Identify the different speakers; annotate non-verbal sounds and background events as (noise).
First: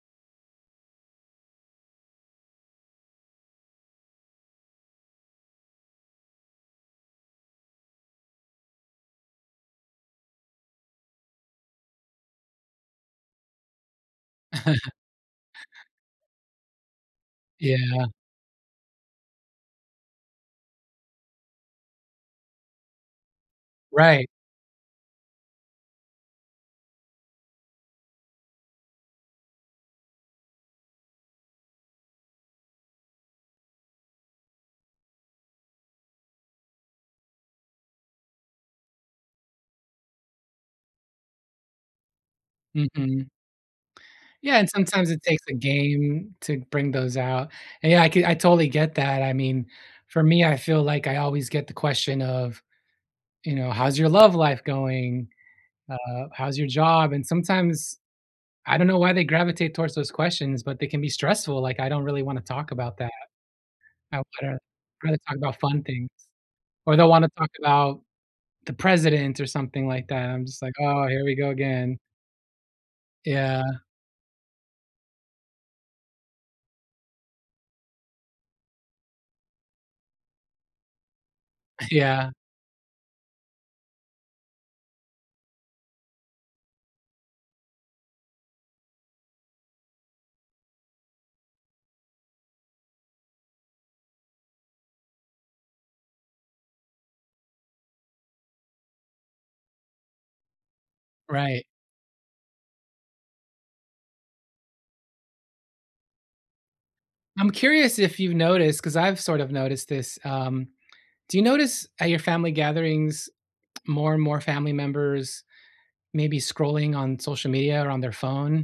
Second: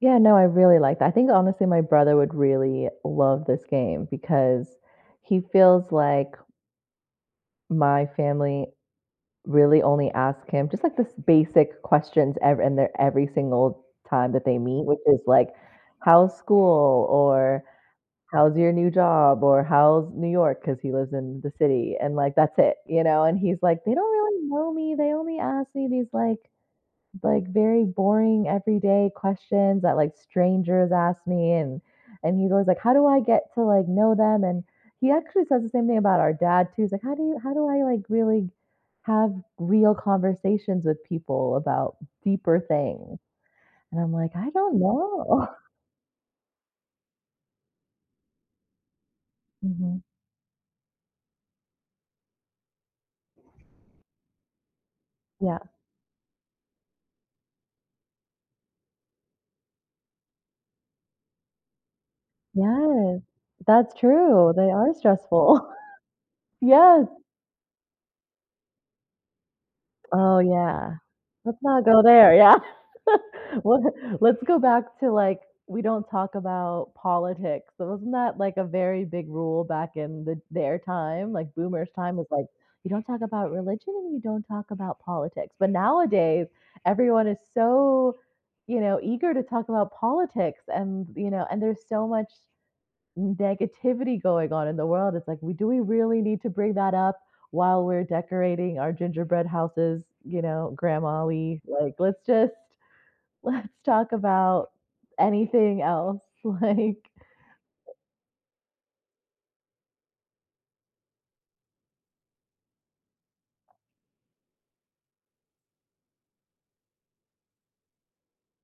Speaker 1: Yeah, no, I really like that, I think, honestly, my brother would really love this game because he feels like my family really only ask him just, like, this basic questions ev in they're every single time that they meet,
Speaker 2: (chuckles)
Speaker 1: which is like, "How's school?" or
Speaker 2: Yeah.
Speaker 1: "How's your new job?" or "How's New York?" 'cause he lives in the city and like that's it, you know, and he's like, "They don't
Speaker 2: Right.
Speaker 1: really know me, they only ask me these like like, very boring everyday questions that, like, strangers ask me," and and he goes, "Like, how do I get to, like, know them?" and he actually says the same thing about our dad too, he's like, "How do you how do I, like, really have real conversations with people about deeper things?"
Speaker 2: Mhm.
Speaker 1: And I'm like, "I
Speaker 2: Yeah, and
Speaker 1: don't
Speaker 2: sometimes it takes
Speaker 1: know."
Speaker 2: a
Speaker 1: (chuckles)
Speaker 2: game to bring those out. And yeah I c I totally get that, I mean,
Speaker 1: Mhm.
Speaker 2: for me, I feel like I always get the question of, you know, "How's your love life going?"
Speaker 1: Yeah.
Speaker 2: uh, "How's your job?" and sometimes, I don't know why they gravitate towards those questions, but they can be stressful, like I don't really wanna talk about that.
Speaker 1: Yeah, that's
Speaker 2: I
Speaker 1: true,
Speaker 2: wanna
Speaker 1: they are
Speaker 2: rather talk about
Speaker 1: stressful. (laughs)
Speaker 2: fun things, or
Speaker 1: Yes.
Speaker 2: they'll wanna talk about the president or something like that,
Speaker 1: Oh,
Speaker 2: I'm just like,
Speaker 1: yeah.
Speaker 2: "Oh, here we go
Speaker 1: Let's not
Speaker 2: again."
Speaker 1: go there, yeah. (laughs)
Speaker 2: Yeah.
Speaker 1: Let's let's go back to, like, we don't talk about politics, so wasn't that, like, a very big rule back in the their time? Like, boomers time was,
Speaker 2: Yeah.
Speaker 1: like, "You don't talk about religion, and you don't talk about politics," but nowadays, everyone is so, you know, eager to talk about politics and, you know, and there's so much negativity going on in the world, it's like, we "Do we really need to bring that up while we're decorating our gingerbread houses, you know, Grandma, we,
Speaker 2: Right.
Speaker 1: like let's just let's talk about anything else," like
Speaker 2: I'm curious if you've noticed- 'cause I've sort of noticed this- um, do you notice at your family gatherings, more and more family members, maybe scrolling on social media or on their phone?